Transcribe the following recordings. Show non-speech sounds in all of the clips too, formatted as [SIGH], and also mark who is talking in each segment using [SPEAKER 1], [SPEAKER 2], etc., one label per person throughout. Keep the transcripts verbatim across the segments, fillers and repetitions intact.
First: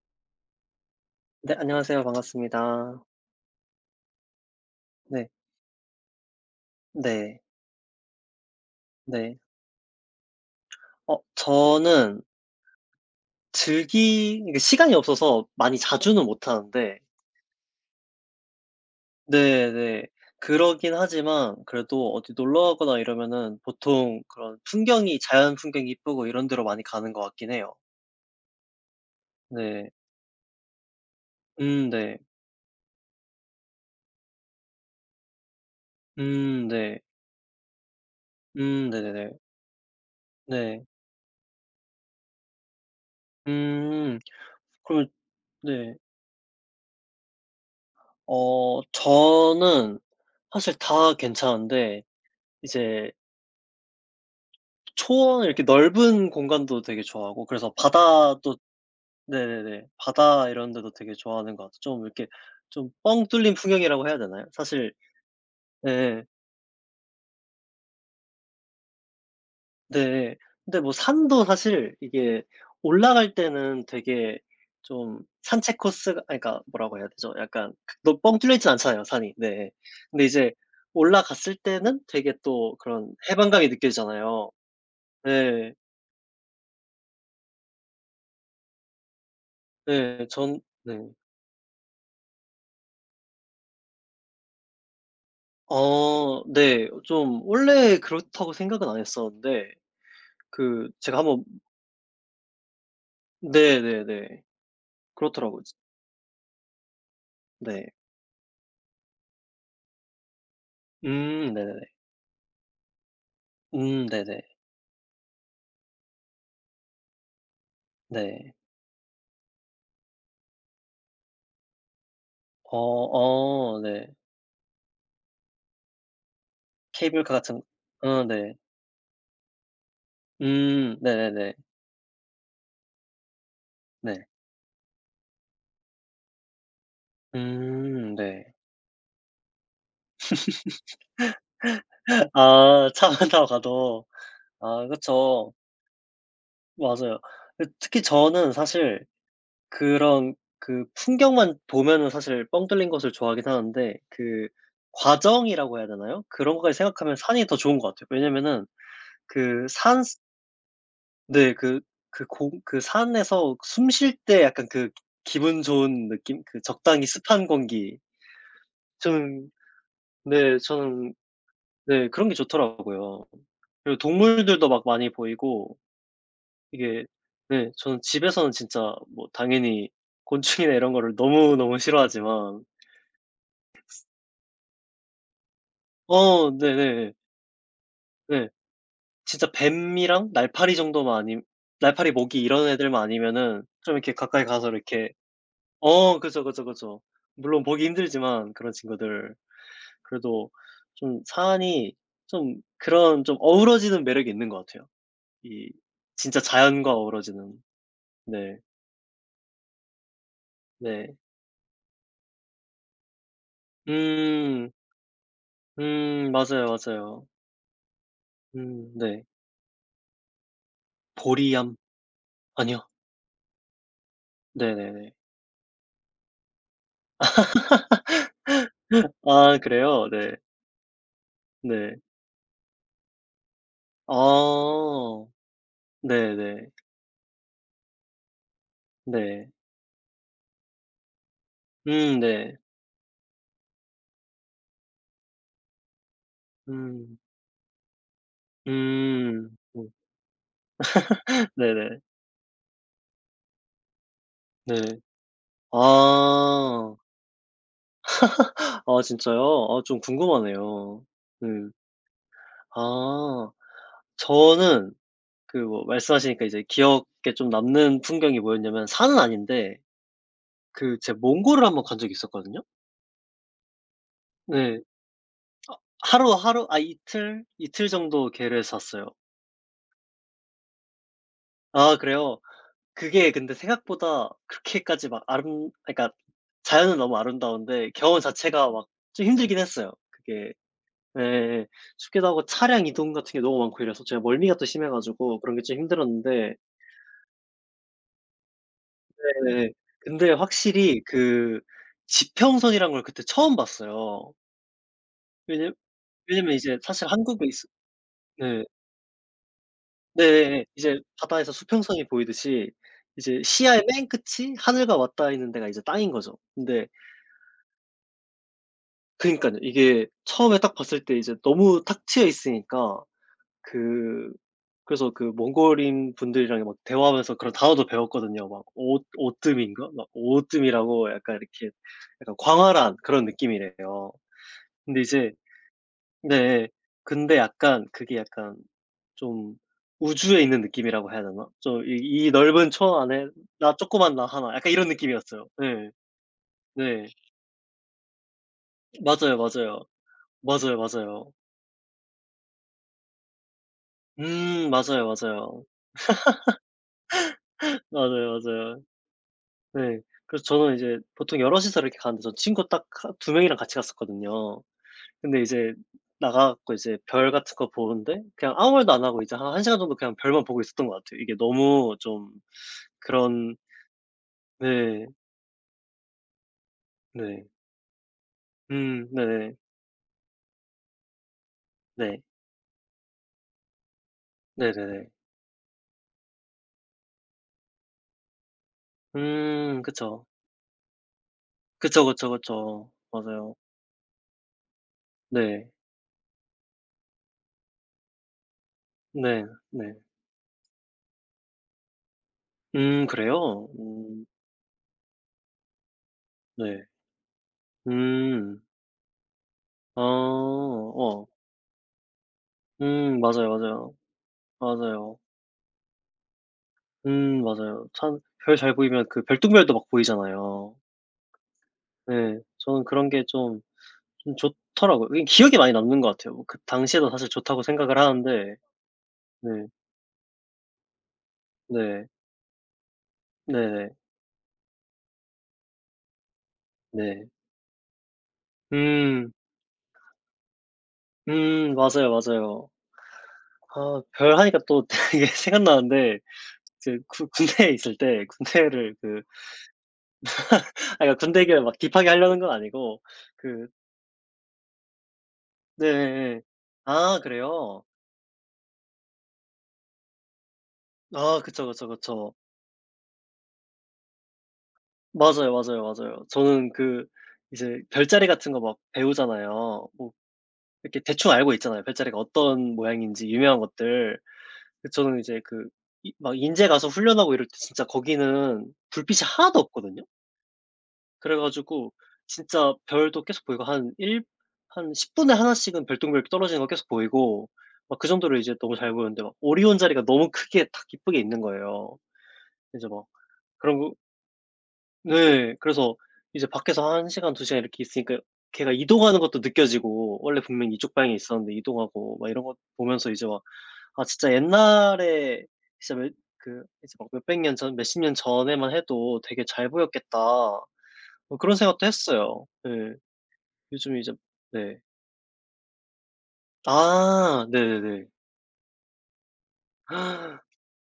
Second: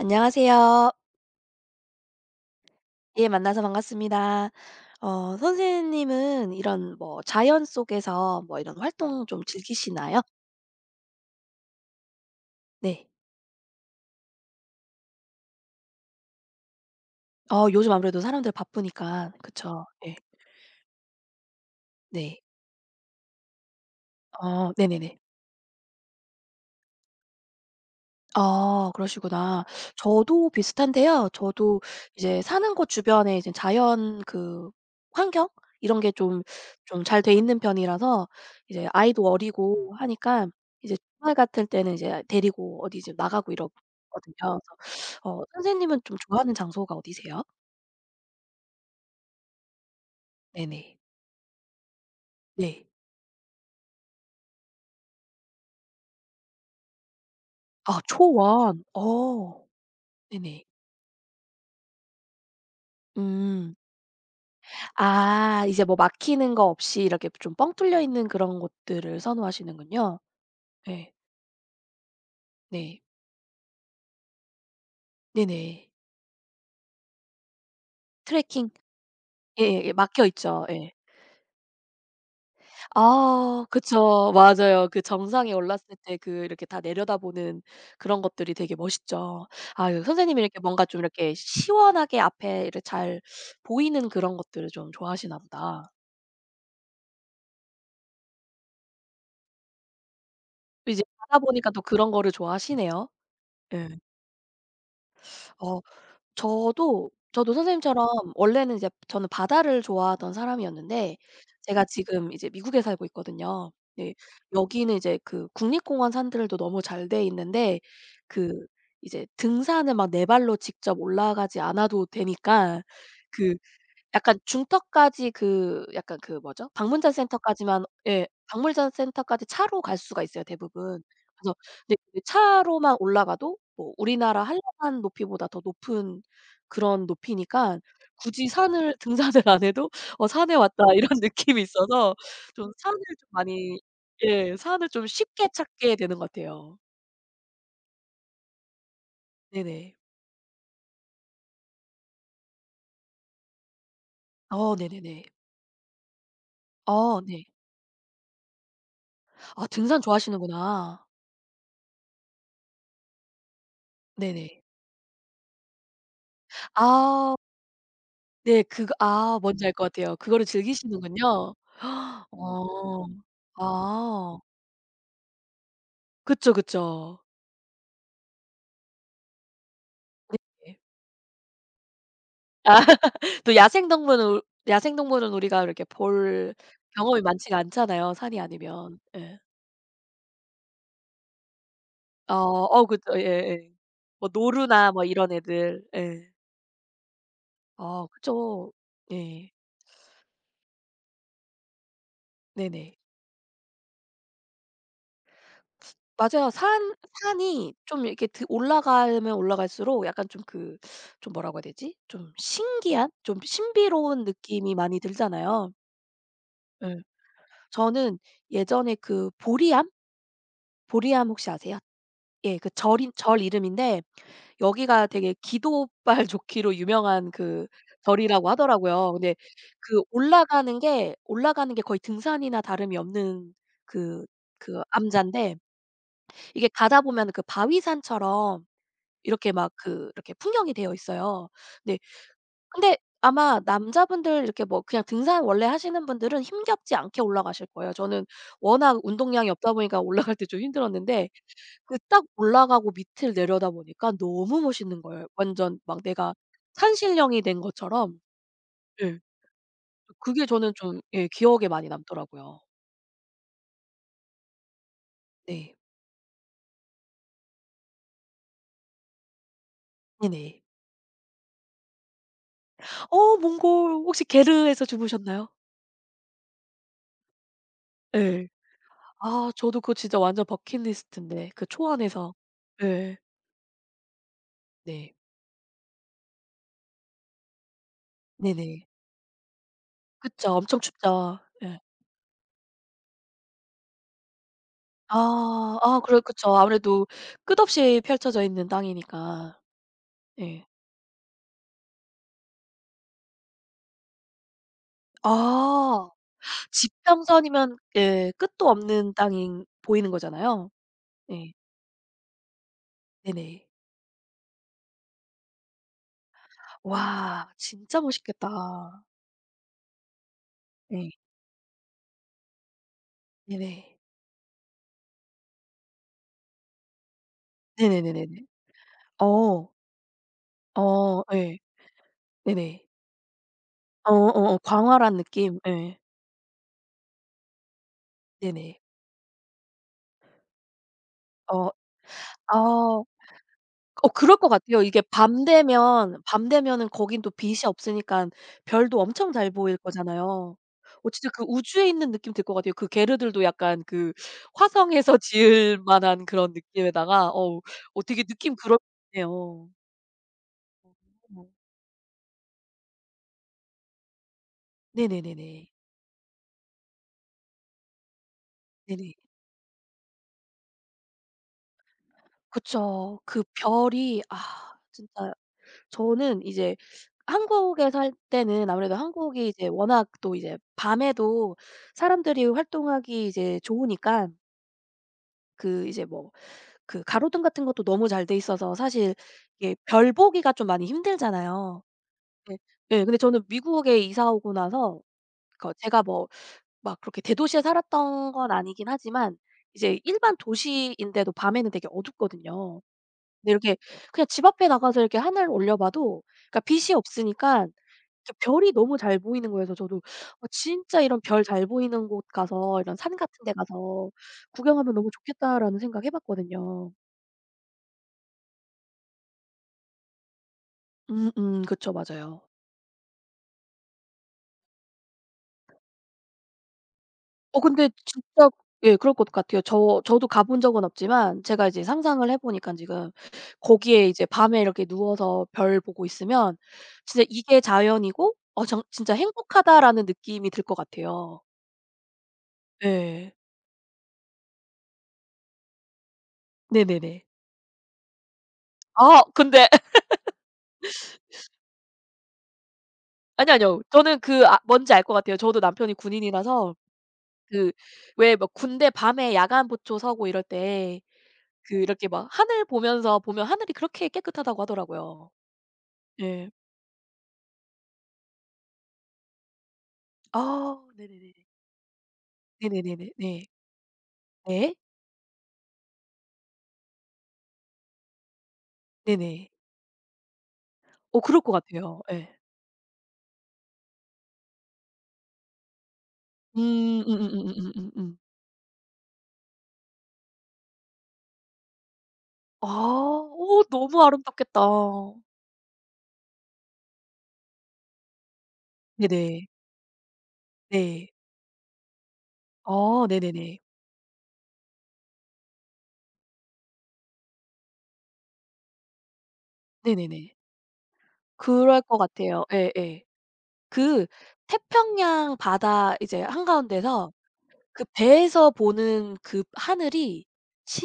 [SPEAKER 1] 안녕하세요.
[SPEAKER 2] 네, 안녕하세요. 반갑습니다.
[SPEAKER 1] 예, 만나서 반갑습니다.
[SPEAKER 2] 네.
[SPEAKER 1] 어, 선생님은 이런 뭐
[SPEAKER 2] 네.
[SPEAKER 1] 자연 속에서 뭐 이런 활동
[SPEAKER 2] 네.
[SPEAKER 1] 좀 즐기시나요?
[SPEAKER 2] 어 저는
[SPEAKER 1] 네.
[SPEAKER 2] 즐기 이게 시간이 없어서 많이 자주는 못 하는데.
[SPEAKER 1] 어, 요즘 아무래도 사람들 바쁘니까. 그쵸.
[SPEAKER 2] 네네.
[SPEAKER 1] 네.
[SPEAKER 2] 그러긴 하지만 그래도 어디
[SPEAKER 1] 네.
[SPEAKER 2] 놀러 가거나 이러면은 보통 그런
[SPEAKER 1] 어, 네네네.
[SPEAKER 2] 풍경이, 자연 풍경이 이쁘고 이런 데로 많이 가는 것 같긴 해요.
[SPEAKER 1] 아 그러시구나.
[SPEAKER 2] 네.
[SPEAKER 1] 저도 비슷한데요. 저도
[SPEAKER 2] 음 네.
[SPEAKER 1] 이제 사는 곳 주변에 이제 자연 그 환경 이런 게 좀
[SPEAKER 2] 음 네.
[SPEAKER 1] 좀 잘 돼 있는 편이라서 이제
[SPEAKER 2] 음 네네네.
[SPEAKER 1] 아이도
[SPEAKER 2] 네.
[SPEAKER 1] 어리고 하니까
[SPEAKER 2] 네. 네.
[SPEAKER 1] 이제 주말 같을 때는 이제 데리고 어디 이제 나가고 이러거든요.
[SPEAKER 2] 음
[SPEAKER 1] 그래서
[SPEAKER 2] 그러면.
[SPEAKER 1] 어
[SPEAKER 2] 네.
[SPEAKER 1] 선생님은 좀 좋아하는 장소가 어디세요?
[SPEAKER 2] 어 저는 사실
[SPEAKER 1] 네네.
[SPEAKER 2] 다 괜찮은데
[SPEAKER 1] 네.
[SPEAKER 2] 이제 초원, 이렇게 넓은 공간도 되게 좋아하고, 그래서
[SPEAKER 1] 아
[SPEAKER 2] 바다도.
[SPEAKER 1] 초원. 어
[SPEAKER 2] 네네네. 바다
[SPEAKER 1] 네네.
[SPEAKER 2] 이런 데도 되게 좋아하는 것 같아요. 좀 이렇게, 좀 뻥 뚫린
[SPEAKER 1] 음.
[SPEAKER 2] 풍경이라고 해야 되나요, 사실?
[SPEAKER 1] 아 이제 뭐
[SPEAKER 2] 예.
[SPEAKER 1] 막히는 거 없이 이렇게 좀 뻥 뚫려 있는 그런 곳들을 선호하시는군요.
[SPEAKER 2] 네. 근데 뭐
[SPEAKER 1] 네.
[SPEAKER 2] 산도 사실 이게
[SPEAKER 1] 네.
[SPEAKER 2] 올라갈 때는 되게 좀 산책
[SPEAKER 1] 네네.
[SPEAKER 2] 코스가 아니, 그러니까 뭐라고 해야 되죠? 약간 너 뻥 뚫려
[SPEAKER 1] 트레킹
[SPEAKER 2] 있진 않잖아요, 산이. 네.
[SPEAKER 1] 예예예.
[SPEAKER 2] 근데
[SPEAKER 1] 막혀
[SPEAKER 2] 이제
[SPEAKER 1] 있죠. 예.
[SPEAKER 2] 올라갔을 때는 되게 또 그런
[SPEAKER 1] 아
[SPEAKER 2] 해방감이
[SPEAKER 1] 그쵸.
[SPEAKER 2] 느껴지잖아요.
[SPEAKER 1] 맞아요. 그 정상에
[SPEAKER 2] 예.
[SPEAKER 1] 올랐을 때 그 이렇게 다 내려다보는 그런 것들이 되게 멋있죠. 아유
[SPEAKER 2] 예.
[SPEAKER 1] 선생님이 이렇게
[SPEAKER 2] 전
[SPEAKER 1] 뭔가 좀
[SPEAKER 2] 네.
[SPEAKER 1] 이렇게 시원하게 앞에 이렇게 잘 보이는 그런 것들을 좀 좋아하시나 보다.
[SPEAKER 2] 어 네. 좀 원래 그렇다고 생각은 안 했었는데 그
[SPEAKER 1] 또 이제
[SPEAKER 2] 제가
[SPEAKER 1] 가다
[SPEAKER 2] 한번.
[SPEAKER 1] 보니까 또 그런 거를 좋아하시네요. 예.
[SPEAKER 2] 네네네. 그렇더라고요. 지
[SPEAKER 1] 어 저도 저도
[SPEAKER 2] 네.
[SPEAKER 1] 선생님처럼 원래는 이제 저는 바다를 좋아하던 사람이었는데
[SPEAKER 2] 음 네네네.
[SPEAKER 1] 제가 지금 이제 미국에 살고 있거든요.
[SPEAKER 2] 음
[SPEAKER 1] 네.
[SPEAKER 2] 네네.
[SPEAKER 1] 여기는 이제 그 국립공원 산들도 너무 잘 돼 있는데 그
[SPEAKER 2] 네.
[SPEAKER 1] 이제 등산을 막 내 발로 직접 올라가지 않아도
[SPEAKER 2] 어
[SPEAKER 1] 되니까 그
[SPEAKER 2] 어 네.
[SPEAKER 1] 약간 중턱까지 그 약간 그 뭐죠? 방문자
[SPEAKER 2] 케이블카 같은.
[SPEAKER 1] 센터까지만
[SPEAKER 2] 어
[SPEAKER 1] 예.
[SPEAKER 2] 네.
[SPEAKER 1] 방문자 센터까지 차로 갈 수가 있어요
[SPEAKER 2] 음
[SPEAKER 1] 대부분. 그래서
[SPEAKER 2] 네네네.
[SPEAKER 1] 근데 그 차로만 올라가도 뭐
[SPEAKER 2] 네.
[SPEAKER 1] 우리나라 한라산 높이보다 더 높은 그런 높이니까
[SPEAKER 2] 음
[SPEAKER 1] 굳이
[SPEAKER 2] 네.
[SPEAKER 1] 산을 등산을 안 해도 '어 산에 왔다.' 이런 [LAUGHS] 느낌이 있어서
[SPEAKER 2] [LAUGHS]
[SPEAKER 1] 좀
[SPEAKER 2] 아,
[SPEAKER 1] 산을 좀
[SPEAKER 2] 차만 타고
[SPEAKER 1] 많이
[SPEAKER 2] 가도. [LAUGHS]
[SPEAKER 1] 예.
[SPEAKER 2] 아
[SPEAKER 1] 산을 좀 쉽게
[SPEAKER 2] 그쵸.
[SPEAKER 1] 찾게 되는 것 같아요.
[SPEAKER 2] 맞아요. 그 특히 저는 사실
[SPEAKER 1] 네네.
[SPEAKER 2] 그런, 그 풍경만 보면은 사실 뻥 뚫린 것을 좋아하긴 하는데 그
[SPEAKER 1] 어 네네네.
[SPEAKER 2] 과정이라고 해야 되나요? 그런 것까지 생각하면
[SPEAKER 1] 어 네.
[SPEAKER 2] 산이 더 좋은 것 같아요. 왜냐면은 그
[SPEAKER 1] 아 등산
[SPEAKER 2] 산.
[SPEAKER 1] 좋아하시는구나.
[SPEAKER 2] 네, 그 그 공 그 산에서 숨쉴 때
[SPEAKER 1] 네네.
[SPEAKER 2] 약간 그 기분 좋은 느낌? 그 적당히
[SPEAKER 1] 아.
[SPEAKER 2] 습한 공기.
[SPEAKER 1] 네. 그거 아
[SPEAKER 2] 저는,
[SPEAKER 1] 뭔지 알 것 같아요. 그거를
[SPEAKER 2] 네 저는,
[SPEAKER 1] 즐기시는군요.
[SPEAKER 2] 네 그런 게
[SPEAKER 1] 어.
[SPEAKER 2] 좋더라고요. 그리고
[SPEAKER 1] 아.
[SPEAKER 2] 동물들도 막 많이 보이고,
[SPEAKER 1] 그쵸,
[SPEAKER 2] 이게
[SPEAKER 1] 그쵸.
[SPEAKER 2] 네, 저는 집에서는 진짜 뭐 당연히 곤충이나
[SPEAKER 1] 네.
[SPEAKER 2] 이런 거를 너무너무 싫어하지만.
[SPEAKER 1] 또 야생동물은 야생동물은 우리가 이렇게
[SPEAKER 2] 어
[SPEAKER 1] 볼
[SPEAKER 2] 네네.
[SPEAKER 1] 경험이 많지가 않잖아요, 산이
[SPEAKER 2] 네.
[SPEAKER 1] 아니면. 예.
[SPEAKER 2] 진짜 뱀이랑 날파리 정도만 아님, 날파리,
[SPEAKER 1] 어
[SPEAKER 2] 모기 이런
[SPEAKER 1] 어
[SPEAKER 2] 애들만
[SPEAKER 1] 그쵸.
[SPEAKER 2] 아니면은
[SPEAKER 1] 예예.
[SPEAKER 2] 좀 이렇게
[SPEAKER 1] 뭐
[SPEAKER 2] 가까이 가서
[SPEAKER 1] 노루나 뭐
[SPEAKER 2] 이렇게.
[SPEAKER 1] 이런 애들.
[SPEAKER 2] 어
[SPEAKER 1] 예.
[SPEAKER 2] 그죠, 그죠, 그죠. 물론 보기
[SPEAKER 1] 아
[SPEAKER 2] 힘들지만 그런
[SPEAKER 1] 그쵸.
[SPEAKER 2] 친구들.
[SPEAKER 1] 예.
[SPEAKER 2] 그래도 좀 산이 좀
[SPEAKER 1] 네네.
[SPEAKER 2] 그런, 좀 어우러지는 매력이 있는 것 같아요. 이 진짜
[SPEAKER 1] 맞아요.
[SPEAKER 2] 자연과
[SPEAKER 1] 산
[SPEAKER 2] 어우러지는.
[SPEAKER 1] 산이 좀 이렇게 드
[SPEAKER 2] 네.
[SPEAKER 1] 올라가면 올라갈수록 약간 좀 그
[SPEAKER 2] 네.
[SPEAKER 1] 좀 뭐라고 해야 되지? 좀 신기한 좀 신비로운
[SPEAKER 2] 음.
[SPEAKER 1] 느낌이 많이 들잖아요.
[SPEAKER 2] 음 맞아요,
[SPEAKER 1] 예.
[SPEAKER 2] 맞아요.
[SPEAKER 1] 저는
[SPEAKER 2] 음
[SPEAKER 1] 예전에
[SPEAKER 2] 네.
[SPEAKER 1] 그 보리암? 보리암 혹시
[SPEAKER 2] 보리암.
[SPEAKER 1] 아세요? 예. 그
[SPEAKER 2] 아니요.
[SPEAKER 1] 절인 절 이름인데 여기가
[SPEAKER 2] 네네네.
[SPEAKER 1] 되게 기도발 [LAUGHS] 좋기로 유명한 그 절이라고 하더라고요. 근데
[SPEAKER 2] 아
[SPEAKER 1] 그
[SPEAKER 2] 그래요? 네.
[SPEAKER 1] 올라가는 게 올라가는 게
[SPEAKER 2] 네.
[SPEAKER 1] 거의 등산이나 다름이 없는 그 그
[SPEAKER 2] 아.
[SPEAKER 1] 암자인데
[SPEAKER 2] 네네.
[SPEAKER 1] 이게 가다 보면 그 바위산처럼
[SPEAKER 2] 네.
[SPEAKER 1] 이렇게 막 그 이렇게 풍경이 되어 있어요. 네.
[SPEAKER 2] 음 네.
[SPEAKER 1] 근데 아마 남자분들 이렇게 뭐 그냥 등산 원래 하시는 분들은 힘겹지
[SPEAKER 2] 음.
[SPEAKER 1] 않게 올라가실 거예요. 저는 워낙 운동량이
[SPEAKER 2] 음.
[SPEAKER 1] 없다
[SPEAKER 2] 음.
[SPEAKER 1] 보니까 [LAUGHS] 올라갈 때 좀 힘들었는데 그
[SPEAKER 2] 네네.
[SPEAKER 1] 딱 올라가고 밑을 내려다 보니까 너무
[SPEAKER 2] 네.
[SPEAKER 1] 멋있는 거예요. 완전 막 내가
[SPEAKER 2] 아.
[SPEAKER 1] 산신령이 된 것처럼.
[SPEAKER 2] 아
[SPEAKER 1] 예.
[SPEAKER 2] 진짜요? 아 좀
[SPEAKER 1] 그게 저는 좀
[SPEAKER 2] 궁금하네요.
[SPEAKER 1] 예 기억에
[SPEAKER 2] 음.
[SPEAKER 1] 많이 남더라고요.
[SPEAKER 2] 아 저는 그,
[SPEAKER 1] 네.
[SPEAKER 2] 뭐 말씀하시니까 이제 기억에 좀 남는 풍경이 뭐였냐면, 산은 아닌데
[SPEAKER 1] 네네.
[SPEAKER 2] 그 제가 몽골을 한번 간 적이 있었거든요.
[SPEAKER 1] 어 몽골 혹시
[SPEAKER 2] 네.
[SPEAKER 1] 게르에서 주무셨나요?
[SPEAKER 2] 아 하루, 하루, 아 이틀, 이틀 정도
[SPEAKER 1] 예.
[SPEAKER 2] 계를 샀어요.
[SPEAKER 1] 아 저도 그거 진짜 완전 버킷리스트인데 그
[SPEAKER 2] 아
[SPEAKER 1] 초원에서
[SPEAKER 2] 그래요?
[SPEAKER 1] 예.
[SPEAKER 2] 그게 근데 생각보다 그렇게까지
[SPEAKER 1] 네.
[SPEAKER 2] 막 아름 그러니까 자연은 너무 아름다운데 겨울 자체가 막
[SPEAKER 1] 네네.
[SPEAKER 2] 좀 힘들긴 했어요,
[SPEAKER 1] 그쵸.
[SPEAKER 2] 그게.
[SPEAKER 1] 엄청 춥죠.
[SPEAKER 2] 예예.
[SPEAKER 1] 예.
[SPEAKER 2] 춥기도 하고 차량 이동 같은 게 너무 많고 이래서 제가 멀미가 또 심해 가지고 그런 게 좀
[SPEAKER 1] 아. 아 그래
[SPEAKER 2] 힘들었는데.
[SPEAKER 1] 그쵸. 아무래도 끝없이 펼쳐져 있는 땅이니까.
[SPEAKER 2] 네, 근데
[SPEAKER 1] 예.
[SPEAKER 2] 확실히 그 지평선이란 걸 그때 처음 봤어요. 왜냐
[SPEAKER 1] 아.
[SPEAKER 2] 왜냐면 이제 사실 한국에 있으.
[SPEAKER 1] 지평선이면 예
[SPEAKER 2] 네.
[SPEAKER 1] 끝도 없는 땅이 보이는
[SPEAKER 2] 네예예.
[SPEAKER 1] 거잖아요.
[SPEAKER 2] 이제
[SPEAKER 1] 예.
[SPEAKER 2] 바다에서 수평선이 보이듯이 이제
[SPEAKER 1] 네네.
[SPEAKER 2] 시야의 맨 끝이 하늘과 맞닿아 있는 데가 이제 땅인 거죠. 근데
[SPEAKER 1] 와 진짜 멋있겠다.
[SPEAKER 2] 그니까요, 이게 처음에 딱 봤을
[SPEAKER 1] 예.
[SPEAKER 2] 때 이제 너무 탁 트여 있으니까
[SPEAKER 1] 네네.
[SPEAKER 2] 그 그래서 그 몽골인 분들이랑 막 대화하면서 그런 단어도
[SPEAKER 1] 네네네네네.
[SPEAKER 2] 배웠거든요. 막 오
[SPEAKER 1] 어.
[SPEAKER 2] 오뜸인가? 막 오뜸이라고,
[SPEAKER 1] 어
[SPEAKER 2] 약간
[SPEAKER 1] 예.
[SPEAKER 2] 이렇게 약간
[SPEAKER 1] 네네.
[SPEAKER 2] 광활한 그런 느낌이래요.
[SPEAKER 1] 어어어
[SPEAKER 2] 근데
[SPEAKER 1] 광활한
[SPEAKER 2] 이제.
[SPEAKER 1] 느낌. 예.
[SPEAKER 2] 네. 근데 약간 그게 약간
[SPEAKER 1] 네네.
[SPEAKER 2] 좀 우주에 있는 느낌이라고 해야 되나?
[SPEAKER 1] 어.
[SPEAKER 2] 좀 이 이 넓은 초
[SPEAKER 1] 아.
[SPEAKER 2] 안에 나,
[SPEAKER 1] 어
[SPEAKER 2] 조그만 나
[SPEAKER 1] 그럴 것
[SPEAKER 2] 하나, 약간
[SPEAKER 1] 같아요.
[SPEAKER 2] 이런
[SPEAKER 1] 이게 밤
[SPEAKER 2] 느낌이었어요. 네.
[SPEAKER 1] 되면 밤 되면은
[SPEAKER 2] 네.
[SPEAKER 1] 거긴 또 빛이 없으니까 별도 엄청
[SPEAKER 2] 맞아요,
[SPEAKER 1] 잘 보일
[SPEAKER 2] 맞아요.
[SPEAKER 1] 거잖아요.
[SPEAKER 2] 맞아요,
[SPEAKER 1] 어 진짜
[SPEAKER 2] 맞아요.
[SPEAKER 1] 그 우주에 있는 느낌 들 것 같아요. 그 게르들도 약간 그
[SPEAKER 2] 음 맞아요,
[SPEAKER 1] 화성에서 [LAUGHS]
[SPEAKER 2] 맞아요.
[SPEAKER 1] 지을 만한 그런 느낌에다가 어우 어 되게
[SPEAKER 2] 맞아요,
[SPEAKER 1] 느낌 그럴
[SPEAKER 2] 맞아요.
[SPEAKER 1] 네요.
[SPEAKER 2] 네. 그래서 저는 이제 보통
[SPEAKER 1] 어머.
[SPEAKER 2] 여럿이서 이렇게 가는데, 전 친구 딱 하 두 명이랑 같이 갔었거든요. 근데
[SPEAKER 1] 네네네네.
[SPEAKER 2] 이제 나가 갖고 이제 별 같은 거 보는데 그냥 아무 말도 안
[SPEAKER 1] 네네.
[SPEAKER 2] 하고 이제 한 한 시간 정도 그냥 별만 보고 있었던 것 같아요. 이게 너무 좀
[SPEAKER 1] 그쵸. 그
[SPEAKER 2] 그런.
[SPEAKER 1] 별이 아
[SPEAKER 2] 네.
[SPEAKER 1] 진짜 저는 이제
[SPEAKER 2] 네.
[SPEAKER 1] 한국에서 할 때는 아무래도
[SPEAKER 2] 음
[SPEAKER 1] 한국이
[SPEAKER 2] 네네.
[SPEAKER 1] 이제 워낙 또 이제 밤에도
[SPEAKER 2] 네.
[SPEAKER 1] 사람들이 활동하기 이제 좋으니까
[SPEAKER 2] 네네 네.
[SPEAKER 1] 그 이제 뭐 그 가로등 같은 것도 너무 잘 돼 있어서 사실 이게
[SPEAKER 2] 음
[SPEAKER 1] 별
[SPEAKER 2] 그쵸.
[SPEAKER 1] 보기가 좀 많이 힘들잖아요.
[SPEAKER 2] 그쵸, 그쵸,
[SPEAKER 1] 예.
[SPEAKER 2] 그쵸.
[SPEAKER 1] 예 근데 저는
[SPEAKER 2] 맞아요.
[SPEAKER 1] 미국에 이사 오고 나서
[SPEAKER 2] 네.
[SPEAKER 1] 그 제가 뭐 막 그렇게 대도시에 살았던 건 아니긴 하지만
[SPEAKER 2] 네. 네.
[SPEAKER 1] 이제 일반 도시인데도 밤에는 되게 어둡거든요.
[SPEAKER 2] 음
[SPEAKER 1] 근데
[SPEAKER 2] 그래요?
[SPEAKER 1] 이렇게
[SPEAKER 2] 음
[SPEAKER 1] 그냥 집 앞에 나가서 이렇게 하늘 올려 봐도 그러니까
[SPEAKER 2] 네.
[SPEAKER 1] 빛이 없으니까 저
[SPEAKER 2] 음.
[SPEAKER 1] 별이 너무 잘 보이는 거여서 저도
[SPEAKER 2] 아.
[SPEAKER 1] 어 진짜 이런
[SPEAKER 2] 어.
[SPEAKER 1] 별 잘 보이는 곳 가서 이런 산
[SPEAKER 2] 음
[SPEAKER 1] 같은
[SPEAKER 2] 맞아요,
[SPEAKER 1] 데
[SPEAKER 2] 맞아요.
[SPEAKER 1] 가서 구경하면 너무
[SPEAKER 2] 맞아요.
[SPEAKER 1] 좋겠다라는 생각 해 봤거든요.
[SPEAKER 2] 음 맞아요. 참, 별 잘 보이면 그 별똥별도 막 보이잖아요.
[SPEAKER 1] 음음. 그쵸. 맞아요.
[SPEAKER 2] 네. 저는 그런 게 좀 좀 좋더라고요. 이게 기억에 많이 남는 것 같아요. 뭐 그 당시에도 사실
[SPEAKER 1] 어
[SPEAKER 2] 좋다고
[SPEAKER 1] 근데
[SPEAKER 2] 생각을
[SPEAKER 1] 진짜
[SPEAKER 2] 하는데.
[SPEAKER 1] 예 그럴 것
[SPEAKER 2] 네.
[SPEAKER 1] 같아요. 저 저도 가본 적은 없지만 제가 이제
[SPEAKER 2] 네.
[SPEAKER 1] 상상을 해 보니깐 지금
[SPEAKER 2] 네네.
[SPEAKER 1] 거기에 이제 밤에 이렇게 누워서 별 보고 있으면 진짜
[SPEAKER 2] 네.
[SPEAKER 1] '이게 자연이고 어 정 진짜
[SPEAKER 2] 음.
[SPEAKER 1] 행복하다.'라는 느낌이 들 것 같아요.
[SPEAKER 2] 음 맞아요, 맞아요.
[SPEAKER 1] 예.
[SPEAKER 2] 아 별 하니까 또 [LAUGHS] 되게 생각나는데 이제
[SPEAKER 1] 네네네.
[SPEAKER 2] 구 군대에 있을 때 군대를
[SPEAKER 1] 아
[SPEAKER 2] 그.
[SPEAKER 1] 근데
[SPEAKER 2] 아 그러니까 군대 얘기를 막 딥하게 하려는 건 아니고.
[SPEAKER 1] 아니요,
[SPEAKER 2] 그
[SPEAKER 1] 아니요. 저는 그 아 뭔지 알 것 같아요. 저도
[SPEAKER 2] 네
[SPEAKER 1] 남편이
[SPEAKER 2] 예예.
[SPEAKER 1] 군인이라서
[SPEAKER 2] 아
[SPEAKER 1] 그
[SPEAKER 2] 그래요?
[SPEAKER 1] 왜 막 군대 밤에 야간 보초 서고 이럴 때
[SPEAKER 2] 아 그쵸,
[SPEAKER 1] 그
[SPEAKER 2] 그쵸,
[SPEAKER 1] 이렇게 막
[SPEAKER 2] 그쵸.
[SPEAKER 1] 하늘 보면서 보면 하늘이 그렇게 깨끗하다고 하더라고요.
[SPEAKER 2] 맞아요, 맞아요, 맞아요.
[SPEAKER 1] 예.
[SPEAKER 2] 저는 그 이제 별자리 같은 거 막 배우잖아요, 뭐
[SPEAKER 1] 아
[SPEAKER 2] 이렇게 대충
[SPEAKER 1] 네네네.
[SPEAKER 2] 알고 있잖아요, 별자리가 어떤
[SPEAKER 1] 네네네네.
[SPEAKER 2] 모양인지
[SPEAKER 1] 네.
[SPEAKER 2] 유명한 것들.
[SPEAKER 1] 네.
[SPEAKER 2] 근데 저는 이제 그, 이 막 인제 가서 훈련하고 이럴 때 진짜 거기는 불빛이
[SPEAKER 1] 네네.
[SPEAKER 2] 하나도 없거든요.
[SPEAKER 1] 어
[SPEAKER 2] 그래
[SPEAKER 1] 그럴 것
[SPEAKER 2] 가지고
[SPEAKER 1] 같아요. 예.
[SPEAKER 2] 진짜 별도 계속 보이고 한 1한십0 분에 하나 씩은 별똥별이 떨어지는 거 계속
[SPEAKER 1] 음.
[SPEAKER 2] 보이고 막 그
[SPEAKER 1] 음음음음음음음.
[SPEAKER 2] 정도로 이제 너무 잘 보였는데, 막 오리온 자리가 너무 크게 딱 이쁘게 있는 거예요.
[SPEAKER 1] 아.
[SPEAKER 2] 이제 막
[SPEAKER 1] 어
[SPEAKER 2] 그런 거.
[SPEAKER 1] 너무 아름답겠다.
[SPEAKER 2] 네. 그래서 이제 밖에서 한 시간, 두 시간 이렇게 있으니까 걔가 이동하는 것도
[SPEAKER 1] 네네.
[SPEAKER 2] 느껴지고, 원래 분명히 이쪽
[SPEAKER 1] 네.
[SPEAKER 2] 방향에 있었는데 이동하고 막 이런 거
[SPEAKER 1] 아
[SPEAKER 2] 보면서 이제 막
[SPEAKER 1] 네네네.
[SPEAKER 2] 아 진짜 옛날에, 진짜 몇, 그 이제 막 몇백 년 전, 몇 십 년 전에만 해도 되게 잘 보였겠다,
[SPEAKER 1] 네네네.
[SPEAKER 2] 뭐 그런
[SPEAKER 1] 그럴
[SPEAKER 2] 생각도
[SPEAKER 1] 것 같아요.
[SPEAKER 2] 했어요. 네.
[SPEAKER 1] 예예.
[SPEAKER 2] 요즘
[SPEAKER 1] 그
[SPEAKER 2] 이제. 네.
[SPEAKER 1] 태평양 바다 이제 한가운데서
[SPEAKER 2] 아
[SPEAKER 1] 그
[SPEAKER 2] 네네네.
[SPEAKER 1] 배에서 보는 그 하늘이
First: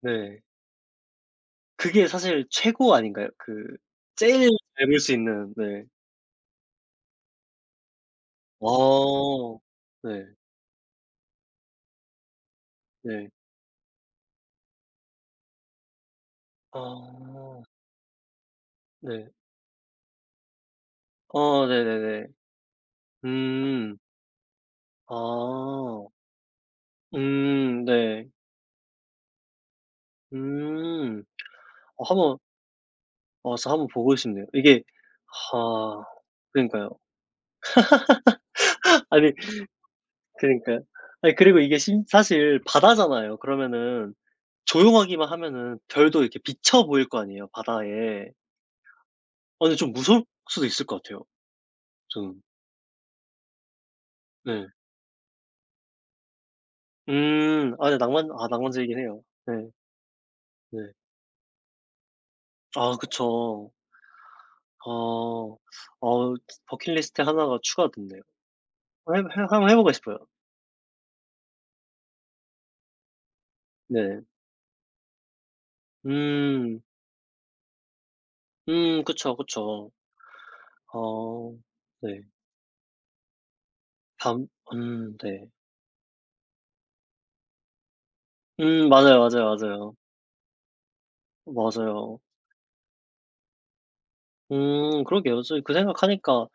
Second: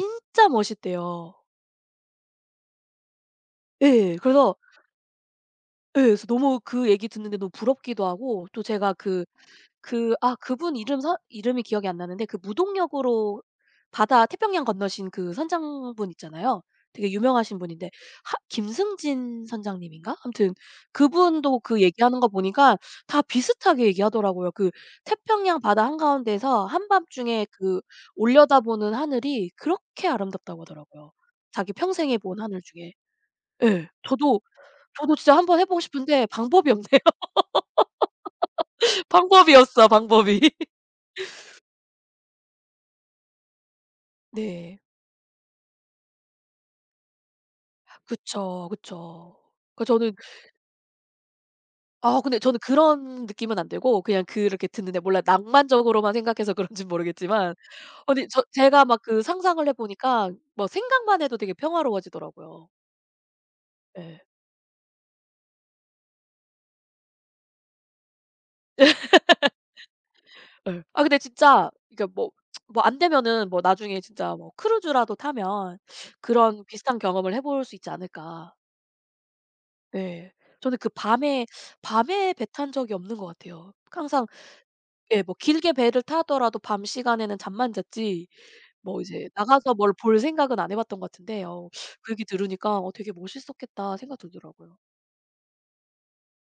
[SPEAKER 2] 네.
[SPEAKER 1] 멋있대요.
[SPEAKER 2] 그게 사실 최고 아닌가요? 그
[SPEAKER 1] 예.
[SPEAKER 2] 제일
[SPEAKER 1] 그래서
[SPEAKER 2] 잘 볼 수 있는. 네.
[SPEAKER 1] 예 그래서 너무 그 얘기 듣는데 너무 부럽기도 하고 또 제가 그
[SPEAKER 2] 어.
[SPEAKER 1] 그
[SPEAKER 2] 네.
[SPEAKER 1] 아 그분 이름 서 이름이 기억이 안 나는데 그
[SPEAKER 2] 네.
[SPEAKER 1] 무동역으로 바다 태평양 건너신 그 선장분 있잖아요. 되게 유명하신
[SPEAKER 2] 아.
[SPEAKER 1] 분인데 하
[SPEAKER 2] 네.
[SPEAKER 1] 김승진 선장님인가? 아무튼 그분도
[SPEAKER 2] 어
[SPEAKER 1] 그 얘기하는
[SPEAKER 2] 네네네.
[SPEAKER 1] 거 보니까 다 비슷하게
[SPEAKER 2] 음.
[SPEAKER 1] 얘기하더라고요. 그 태평양
[SPEAKER 2] 아.
[SPEAKER 1] 바다 한가운데에서 한밤중에 그
[SPEAKER 2] 음 네.
[SPEAKER 1] 올려다보는 하늘이 그렇게 아름답다고 하더라고요.
[SPEAKER 2] 음.
[SPEAKER 1] 자기
[SPEAKER 2] 어,
[SPEAKER 1] 평생에
[SPEAKER 2] 한번
[SPEAKER 1] 본 하늘 중에.
[SPEAKER 2] 와서 한번
[SPEAKER 1] 예.
[SPEAKER 2] 보고
[SPEAKER 1] 저도
[SPEAKER 2] 싶네요, 이게.
[SPEAKER 1] 저도 진짜 한번 해 보고
[SPEAKER 2] 아
[SPEAKER 1] 싶은데 방법이
[SPEAKER 2] 그러니까요.
[SPEAKER 1] 없네요.
[SPEAKER 2] [LAUGHS]
[SPEAKER 1] [LAUGHS]
[SPEAKER 2] 아니
[SPEAKER 1] 방법이 없어, 방법이. [LAUGHS]
[SPEAKER 2] 그러니까, 아니 그리고 이게 심 사실 바다잖아요. 그러면은
[SPEAKER 1] 네.
[SPEAKER 2] 조용하기만 하면은 별도 이렇게 비쳐 보일 거 아니에요, 바다에.
[SPEAKER 1] 그쵸, 그쵸.
[SPEAKER 2] 아 근데
[SPEAKER 1] 그
[SPEAKER 2] 좀
[SPEAKER 1] 저는
[SPEAKER 2] 무서울 수도 있을 것 같아요,
[SPEAKER 1] 아 근데
[SPEAKER 2] 저는.
[SPEAKER 1] 저는 그런 느낌은 안 들고 그냥 그렇게
[SPEAKER 2] 네.
[SPEAKER 1] 듣는데 몰라 낭만적으로만 생각해서 그런진 모르겠지만
[SPEAKER 2] 음. 아 네,
[SPEAKER 1] 아니
[SPEAKER 2] 낭만
[SPEAKER 1] 저
[SPEAKER 2] 아
[SPEAKER 1] 제가
[SPEAKER 2] 낭만적이긴
[SPEAKER 1] 막 그
[SPEAKER 2] 해요.
[SPEAKER 1] 상상을
[SPEAKER 2] 네.
[SPEAKER 1] 해 보니까 뭐
[SPEAKER 2] 네.
[SPEAKER 1] 생각만 해도 되게 평화로워지더라고요.
[SPEAKER 2] 아 그쵸.
[SPEAKER 1] 예.
[SPEAKER 2] 어. 어 버킷리스트 하나가 추가됐네요. 해 해 한번 해 보고 싶어요.
[SPEAKER 1] 예. 아 근데 진짜 이게 뭐 뭐 안 되면은 뭐 나중에
[SPEAKER 2] 네.
[SPEAKER 1] 진짜 뭐 크루즈라도 타면 그런
[SPEAKER 2] 음.
[SPEAKER 1] 비슷한 경험을 해볼 수 있지 않을까.
[SPEAKER 2] 음 그쵸, 그쵸.
[SPEAKER 1] 예. 저는 그 밤에
[SPEAKER 2] 어 네.
[SPEAKER 1] 밤에 배 탄 적이 없는 것 같아요. 항상
[SPEAKER 2] 밤 음
[SPEAKER 1] 예 뭐
[SPEAKER 2] 네.
[SPEAKER 1] 길게 배를 타더라도 밤 시간에는 잠만 잤지
[SPEAKER 2] 음
[SPEAKER 1] 뭐
[SPEAKER 2] 맞아요,
[SPEAKER 1] 이제
[SPEAKER 2] 맞아요,
[SPEAKER 1] 나가서
[SPEAKER 2] 맞아요.
[SPEAKER 1] 뭘 볼 생각은 안 해 봤던 것 같은데 어 그
[SPEAKER 2] 맞아요.
[SPEAKER 1] 얘기 들으니까 어 되게 멋있었겠다 생각 들더라고요.
[SPEAKER 2] 음 그러게요, 저 그 생각하니까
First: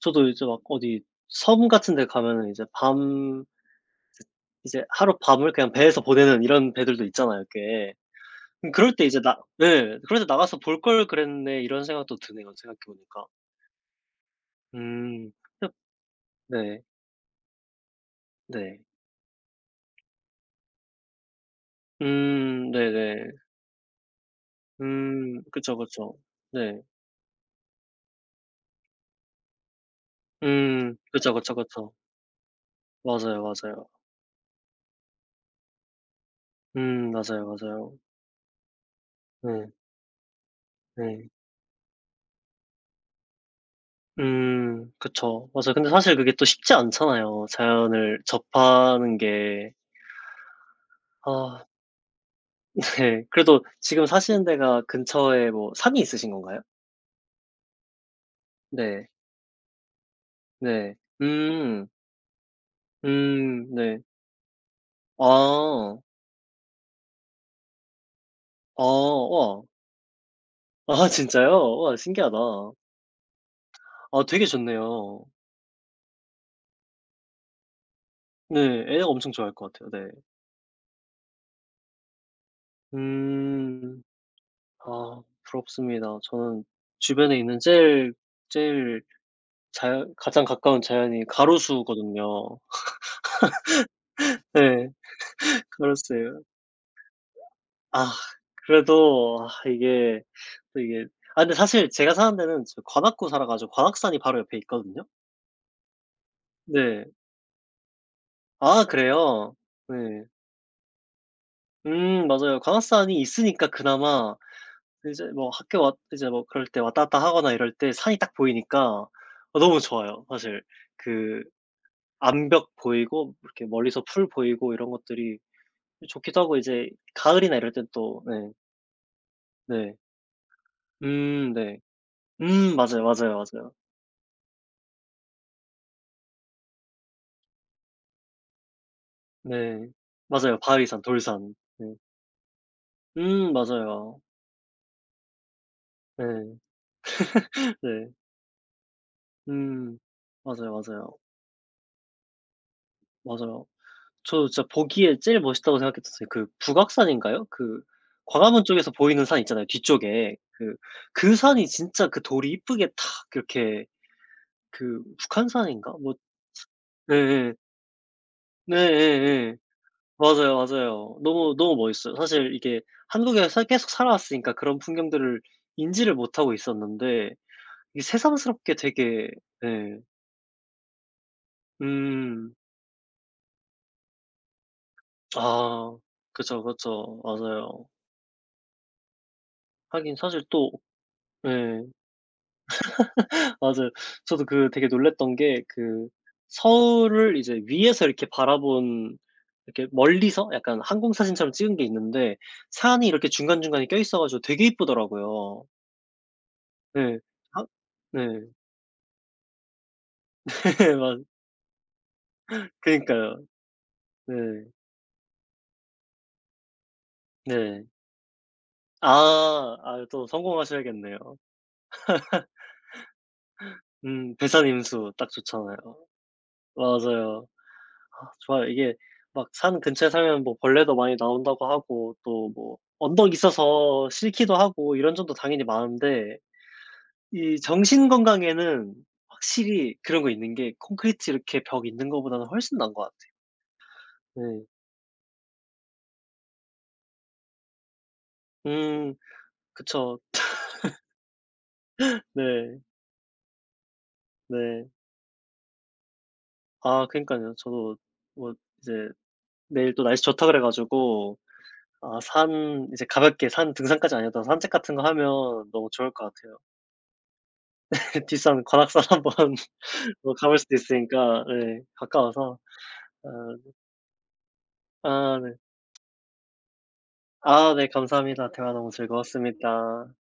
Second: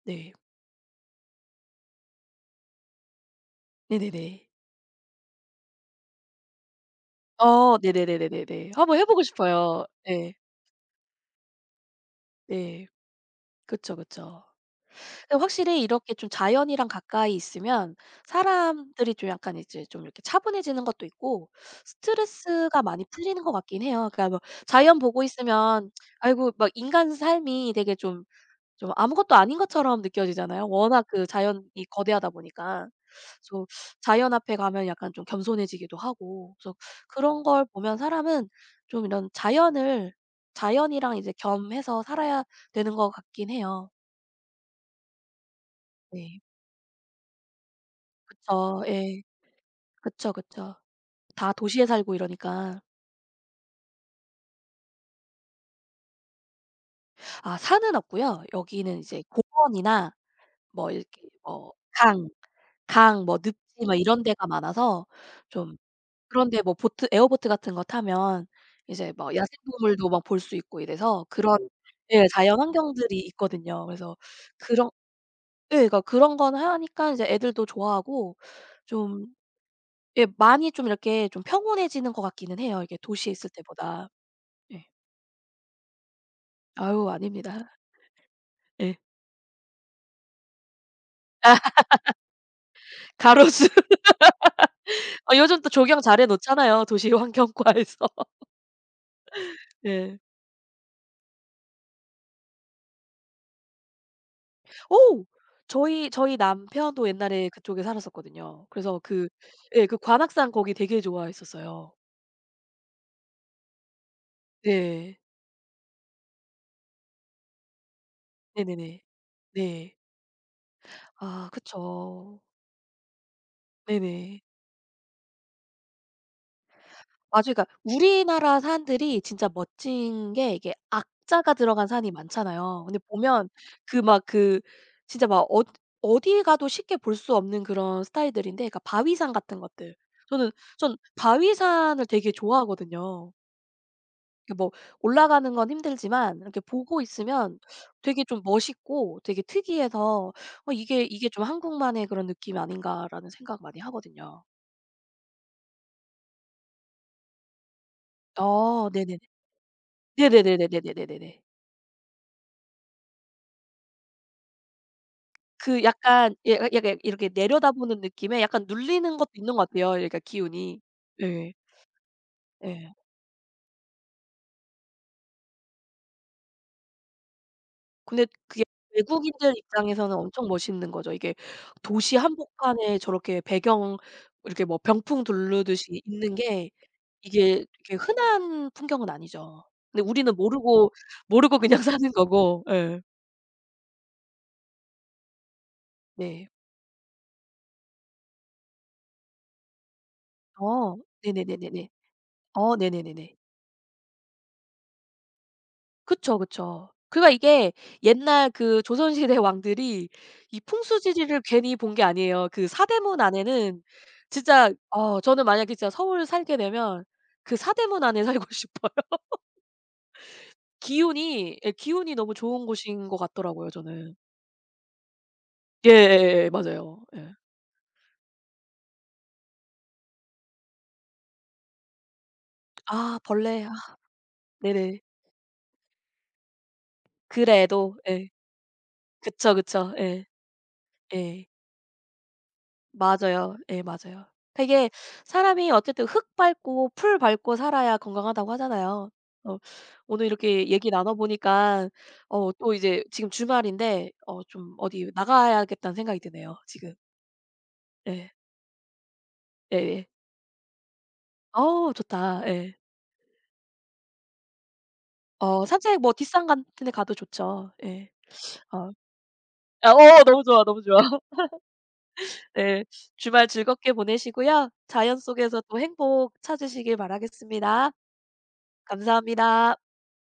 [SPEAKER 2] 저도
[SPEAKER 1] 네.
[SPEAKER 2] 이제 막 어디 섬 같은 데 가면은 이제 밤
[SPEAKER 1] 네네네.
[SPEAKER 2] 이제 하루 밤을 그냥 배에서 보내는 이런 배들도 있잖아요,
[SPEAKER 1] 어
[SPEAKER 2] 꽤.
[SPEAKER 1] 네네네네네네.
[SPEAKER 2] 음 그럴
[SPEAKER 1] 한번 해
[SPEAKER 2] 때 이제
[SPEAKER 1] 보고
[SPEAKER 2] 나
[SPEAKER 1] 싶어요.
[SPEAKER 2] 네, 그럴 때
[SPEAKER 1] 네.
[SPEAKER 2] '나가서 볼 걸 그랬네.' 이런 생각도 드네요, 생각해
[SPEAKER 1] 네.
[SPEAKER 2] 보니까.
[SPEAKER 1] 그쵸, 그쵸.
[SPEAKER 2] 음.
[SPEAKER 1] 근데 확실히 이렇게 좀
[SPEAKER 2] 네.
[SPEAKER 1] 자연이랑 가까이 있으면
[SPEAKER 2] 네.
[SPEAKER 1] 사람들이 좀 약간 이제 좀 이렇게 차분해지는 것도 있고
[SPEAKER 2] 음
[SPEAKER 1] 스트레스가 많이
[SPEAKER 2] 네네.
[SPEAKER 1] 풀리는 것 같긴 해요. 그러니까 뭐 자연 보고
[SPEAKER 2] 음 그쵸,
[SPEAKER 1] 있으면
[SPEAKER 2] 그쵸.
[SPEAKER 1] 아이고 막
[SPEAKER 2] 네.
[SPEAKER 1] 인간 삶이 되게 좀 좀 아무것도 아닌 것처럼 느껴지잖아요.
[SPEAKER 2] 음
[SPEAKER 1] 워낙 그
[SPEAKER 2] 그쵸, 그쵸,
[SPEAKER 1] 자연이
[SPEAKER 2] 그쵸.
[SPEAKER 1] 거대하다 보니까.
[SPEAKER 2] 맞아요,
[SPEAKER 1] 그래서
[SPEAKER 2] 맞아요.
[SPEAKER 1] 자연 앞에 가면 약간 좀 겸손해지기도 하고 그래서
[SPEAKER 2] 음
[SPEAKER 1] 그런
[SPEAKER 2] 맞아요,
[SPEAKER 1] 걸
[SPEAKER 2] 맞아요.
[SPEAKER 1] 보면 사람은 좀 이런
[SPEAKER 2] 네.
[SPEAKER 1] 자연을 자연이랑
[SPEAKER 2] 네.
[SPEAKER 1] 이제 겸해서 살아야 되는 것 같긴 해요.
[SPEAKER 2] 음 그쵸. 맞아요. 근데 사실 그게
[SPEAKER 1] 네.
[SPEAKER 2] 또 쉽지 않잖아요, 자연을
[SPEAKER 1] 그쵸.
[SPEAKER 2] 접하는
[SPEAKER 1] 예.
[SPEAKER 2] 게.
[SPEAKER 1] 그쵸, 그쵸. 다
[SPEAKER 2] 아,
[SPEAKER 1] 도시에 살고 이러니까.
[SPEAKER 2] [LAUGHS] 네, 그래도 지금 사시는 데가 근처에 뭐 산이 있으신 건가요?
[SPEAKER 1] 아 산은 없고요. 여기는
[SPEAKER 2] 네.
[SPEAKER 1] 이제 공원이나 뭐
[SPEAKER 2] 네.
[SPEAKER 1] 이렇게 뭐
[SPEAKER 2] 음.
[SPEAKER 1] 강, 강 뭐
[SPEAKER 2] 음
[SPEAKER 1] 늪지 막
[SPEAKER 2] 네.
[SPEAKER 1] 이런 데가 많아서 좀
[SPEAKER 2] 아.
[SPEAKER 1] 그런데 뭐 보트 에어보트 같은 거 타면
[SPEAKER 2] 아.
[SPEAKER 1] 이제 막
[SPEAKER 2] 와.
[SPEAKER 1] 야생동물도 막 볼 수 있고
[SPEAKER 2] 아
[SPEAKER 1] 이래서 그런
[SPEAKER 2] 진짜요? 와
[SPEAKER 1] 예
[SPEAKER 2] 신기하다.
[SPEAKER 1] 자연 환경들이 있거든요. 그래서
[SPEAKER 2] 아 되게
[SPEAKER 1] 그런
[SPEAKER 2] 좋네요.
[SPEAKER 1] 예 그러니까 그런 건 하니까 이제 애들도 좋아하고
[SPEAKER 2] 네. 애가
[SPEAKER 1] 좀
[SPEAKER 2] 엄청 좋아할 것 같아요. 네.
[SPEAKER 1] 예 많이 좀 이렇게 좀 평온해지는 것 같기는 해요, 이게 도시에 있을
[SPEAKER 2] 음.
[SPEAKER 1] 때보다. 예.
[SPEAKER 2] 아 부럽습니다. 저는
[SPEAKER 1] 아유
[SPEAKER 2] 주변에 있는
[SPEAKER 1] 아닙니다.
[SPEAKER 2] 제일,
[SPEAKER 1] 예.
[SPEAKER 2] 제일 자연, 가장 가까운 자연이 가로수거든요.
[SPEAKER 1] 가로수. [LAUGHS]
[SPEAKER 2] 네.
[SPEAKER 1] 아 요즘 또 조경 잘해
[SPEAKER 2] 가로수예요.
[SPEAKER 1] 놓잖아요, 도시 환경과에서.
[SPEAKER 2] 아,
[SPEAKER 1] [LAUGHS]
[SPEAKER 2] 그래도 아
[SPEAKER 1] 예.
[SPEAKER 2] 이게, 또 이게, 아 근데 사실 제가 사는 데는 저 관악구 살아 가지고 관악산이 바로 옆에 있거든요.
[SPEAKER 1] 오 저희 저희
[SPEAKER 2] 네.
[SPEAKER 1] 남편도 옛날에 그쪽에 살았었거든요.
[SPEAKER 2] 아
[SPEAKER 1] 그래서 그
[SPEAKER 2] 그래요?
[SPEAKER 1] 예 그
[SPEAKER 2] 네.
[SPEAKER 1] 관악산 거기 되게 좋아했었어요.
[SPEAKER 2] 음 맞아요. 관악산이 있으니까 그나마
[SPEAKER 1] 네.
[SPEAKER 2] 이제 뭐 학교 왔, 이제 뭐 그럴 때 왔다 갔다 하거나 이럴 때 산이 딱
[SPEAKER 1] 네네네.
[SPEAKER 2] 보이니까 어 너무
[SPEAKER 1] 네.
[SPEAKER 2] 좋아요 사실. 그
[SPEAKER 1] 아 그쵸.
[SPEAKER 2] 암벽 보이고 이렇게 멀리서 풀
[SPEAKER 1] 네네.
[SPEAKER 2] 보이고 이런 것들이 좋기도 하고, 이제
[SPEAKER 1] 맞아요.
[SPEAKER 2] 가을이나
[SPEAKER 1] 그러니까
[SPEAKER 2] 이럴 땐 또 네.
[SPEAKER 1] 우리나라 산들이 진짜
[SPEAKER 2] 네.
[SPEAKER 1] 멋진 게 이게 악자가
[SPEAKER 2] 음 네.
[SPEAKER 1] 들어간 산이
[SPEAKER 2] 음
[SPEAKER 1] 많잖아요. 근데
[SPEAKER 2] 맞아요, 맞아요,
[SPEAKER 1] 보면
[SPEAKER 2] 맞아요.
[SPEAKER 1] 그 막 그 진짜 막 어 어디 가도 쉽게 볼 수 없는 그런 스타일들인데 그러니까 바위산 같은
[SPEAKER 2] 네.
[SPEAKER 1] 것들. 저는
[SPEAKER 2] 맞아요,
[SPEAKER 1] 전
[SPEAKER 2] 바위산, 돌산. 네.
[SPEAKER 1] 바위산을 되게 좋아하거든요.
[SPEAKER 2] 음 맞아요.
[SPEAKER 1] 이렇게 뭐 올라가는 건 힘들지만 이렇게
[SPEAKER 2] 네.
[SPEAKER 1] 보고 있으면
[SPEAKER 2] 네.
[SPEAKER 1] 되게 좀 멋있고 되게
[SPEAKER 2] 음.
[SPEAKER 1] 특이해서 어
[SPEAKER 2] 맞아요,
[SPEAKER 1] 이게
[SPEAKER 2] 맞아요.
[SPEAKER 1] '이게 좀 한국만의 그런 느낌 아닌가.'라는 생각
[SPEAKER 2] 맞아요.
[SPEAKER 1] 많이 하거든요.
[SPEAKER 2] 저 진짜 보기에 제일 멋있다고 생각했었어요. 그 북악산인가요? 그 광화문
[SPEAKER 1] 어
[SPEAKER 2] 쪽에서
[SPEAKER 1] 네네네.
[SPEAKER 2] 보이는 산 있잖아요, 뒤쪽에. 그 그
[SPEAKER 1] 네네네네네네네네네.
[SPEAKER 2] 산이 진짜 그 돌이 이쁘게 탁 이렇게, 그
[SPEAKER 1] 그
[SPEAKER 2] 북한산인가? 뭐
[SPEAKER 1] 약간 예 약 약간 이렇게
[SPEAKER 2] 예예.
[SPEAKER 1] 내려다보는 느낌에 약간
[SPEAKER 2] 네
[SPEAKER 1] 눌리는 것도 있는
[SPEAKER 2] 예예.
[SPEAKER 1] 것 같아요, 그러니까
[SPEAKER 2] 맞아요,
[SPEAKER 1] 기운이.
[SPEAKER 2] 맞아요.
[SPEAKER 1] 예.
[SPEAKER 2] 너무, 너무 멋있어요. 사실 이게
[SPEAKER 1] 예.
[SPEAKER 2] 한국에서 계속 살아왔으니까 그런 풍경들을 인지를 못하고 있었는데 이게
[SPEAKER 1] 근데 그게
[SPEAKER 2] 새삼스럽게 되게.
[SPEAKER 1] 외국인들
[SPEAKER 2] 예.
[SPEAKER 1] 입장에서는 엄청 멋있는 거죠. 이게 도시
[SPEAKER 2] 음.
[SPEAKER 1] 한복판에 저렇게 배경 이렇게 뭐 병풍
[SPEAKER 2] 아.
[SPEAKER 1] 두르듯이 있는
[SPEAKER 2] 그쵸,
[SPEAKER 1] 게
[SPEAKER 2] 그쵸.
[SPEAKER 1] 이게
[SPEAKER 2] 맞아요.
[SPEAKER 1] 이렇게 흔한 풍경은 아니죠. 근데
[SPEAKER 2] 하긴
[SPEAKER 1] 우리는
[SPEAKER 2] 사실 또.
[SPEAKER 1] 모르고 모르고 그냥
[SPEAKER 2] 예.
[SPEAKER 1] [LAUGHS] 사는 거고. 예.
[SPEAKER 2] 맞아요. 저도 그 되게 놀랐던 게 그
[SPEAKER 1] 네.
[SPEAKER 2] 서울을 이제 위에서 이렇게 바라본, 이렇게 멀리서 약간
[SPEAKER 1] 어.
[SPEAKER 2] 항공 사진처럼 찍은 게
[SPEAKER 1] 네네네네네.
[SPEAKER 2] 있는데
[SPEAKER 1] 어
[SPEAKER 2] 산이 이렇게
[SPEAKER 1] 네네네네.
[SPEAKER 2] 중간중간에 껴 있어 가지고 되게 이쁘더라고요.
[SPEAKER 1] 그쵸, 그쵸.
[SPEAKER 2] 네.
[SPEAKER 1] 그러니까
[SPEAKER 2] 아
[SPEAKER 1] 이게 옛날
[SPEAKER 2] 네.
[SPEAKER 1] 그 조선 시대 왕들이 이
[SPEAKER 2] [LAUGHS] 맞,
[SPEAKER 1] 풍수지리를 괜히 본 게 아니에요. 그 사대문
[SPEAKER 2] 그니까요.
[SPEAKER 1] 안에는
[SPEAKER 2] 네.
[SPEAKER 1] 진짜 어 저는 만약에 진짜 서울 살게 되면 그
[SPEAKER 2] 네.
[SPEAKER 1] 사대문 안에 [LAUGHS] 살고 싶어요.
[SPEAKER 2] 아. 아 또 성공하셔야겠네요.
[SPEAKER 1] 기운이 예 기운이 너무 좋은 곳인 것 같더라고요 저는.
[SPEAKER 2] 음. 배산임수 딱 좋잖아요.
[SPEAKER 1] 예예예 맞아요. 예.
[SPEAKER 2] 맞아요. 아 좋아요. 이게 막 산 근처에 살면 뭐 벌레도 많이 나온다고 하고 또 뭐
[SPEAKER 1] 아
[SPEAKER 2] 언덕이
[SPEAKER 1] 벌레. 아
[SPEAKER 2] 있어서 싫기도 하고
[SPEAKER 1] 네네.
[SPEAKER 2] 이런 점도 당연히 많은데 이
[SPEAKER 1] 그래도
[SPEAKER 2] 정신
[SPEAKER 1] 예.
[SPEAKER 2] 건강에는
[SPEAKER 1] 그쵸, 그쵸.
[SPEAKER 2] 확실히 그런
[SPEAKER 1] 예.
[SPEAKER 2] 거 있는 게 콘크리트
[SPEAKER 1] 예.
[SPEAKER 2] 이렇게 벽 있는 거보다는 훨씬 나은 것 같아요.
[SPEAKER 1] 맞아요. 예 맞아요. 그러니까
[SPEAKER 2] 네.
[SPEAKER 1] 이게 사람이 어쨌든 흙 밟고 풀 밟고 살아야 건강하다고 하잖아요.
[SPEAKER 2] 음
[SPEAKER 1] 어
[SPEAKER 2] 그쵸.
[SPEAKER 1] 오늘 이렇게 얘기 나눠 보니까 어 또
[SPEAKER 2] 네.
[SPEAKER 1] 이제 지금 주말인데 어 좀
[SPEAKER 2] 네.
[SPEAKER 1] 어디 나가야겠다는 생각이 드네요 지금.
[SPEAKER 2] 아 그러니까요, 저도
[SPEAKER 1] 예.
[SPEAKER 2] 뭐 이제 내일 또
[SPEAKER 1] 예예.
[SPEAKER 2] 날씨 좋다 그래 가지고
[SPEAKER 1] 어우
[SPEAKER 2] 아
[SPEAKER 1] 좋다. 예.
[SPEAKER 2] 산 이제 가볍게 산, 등산까지 아니어도 산책 같은 거 하면
[SPEAKER 1] 어
[SPEAKER 2] 너무
[SPEAKER 1] 산책
[SPEAKER 2] 좋을
[SPEAKER 1] 뭐
[SPEAKER 2] 것
[SPEAKER 1] 뒷산
[SPEAKER 2] 같아요.
[SPEAKER 1] 같은 데 가도 좋죠. 예.
[SPEAKER 2] [LAUGHS] 뒷산
[SPEAKER 1] 어.
[SPEAKER 2] 관악산 한번
[SPEAKER 1] 아어 어,
[SPEAKER 2] 뭐
[SPEAKER 1] 너무
[SPEAKER 2] 가볼
[SPEAKER 1] 좋아,
[SPEAKER 2] 수도
[SPEAKER 1] 너무 좋아.
[SPEAKER 2] 있으니까 네, 가까워서.
[SPEAKER 1] 네. 주말
[SPEAKER 2] 아.
[SPEAKER 1] 즐겁게 보내시고요. 자연
[SPEAKER 2] 아 네.
[SPEAKER 1] 속에서 또 행복 찾으시길
[SPEAKER 2] 아 네
[SPEAKER 1] 바라겠습니다.
[SPEAKER 2] 감사합니다. 대화 너무
[SPEAKER 1] 감사합니다.
[SPEAKER 2] 즐거웠습니다.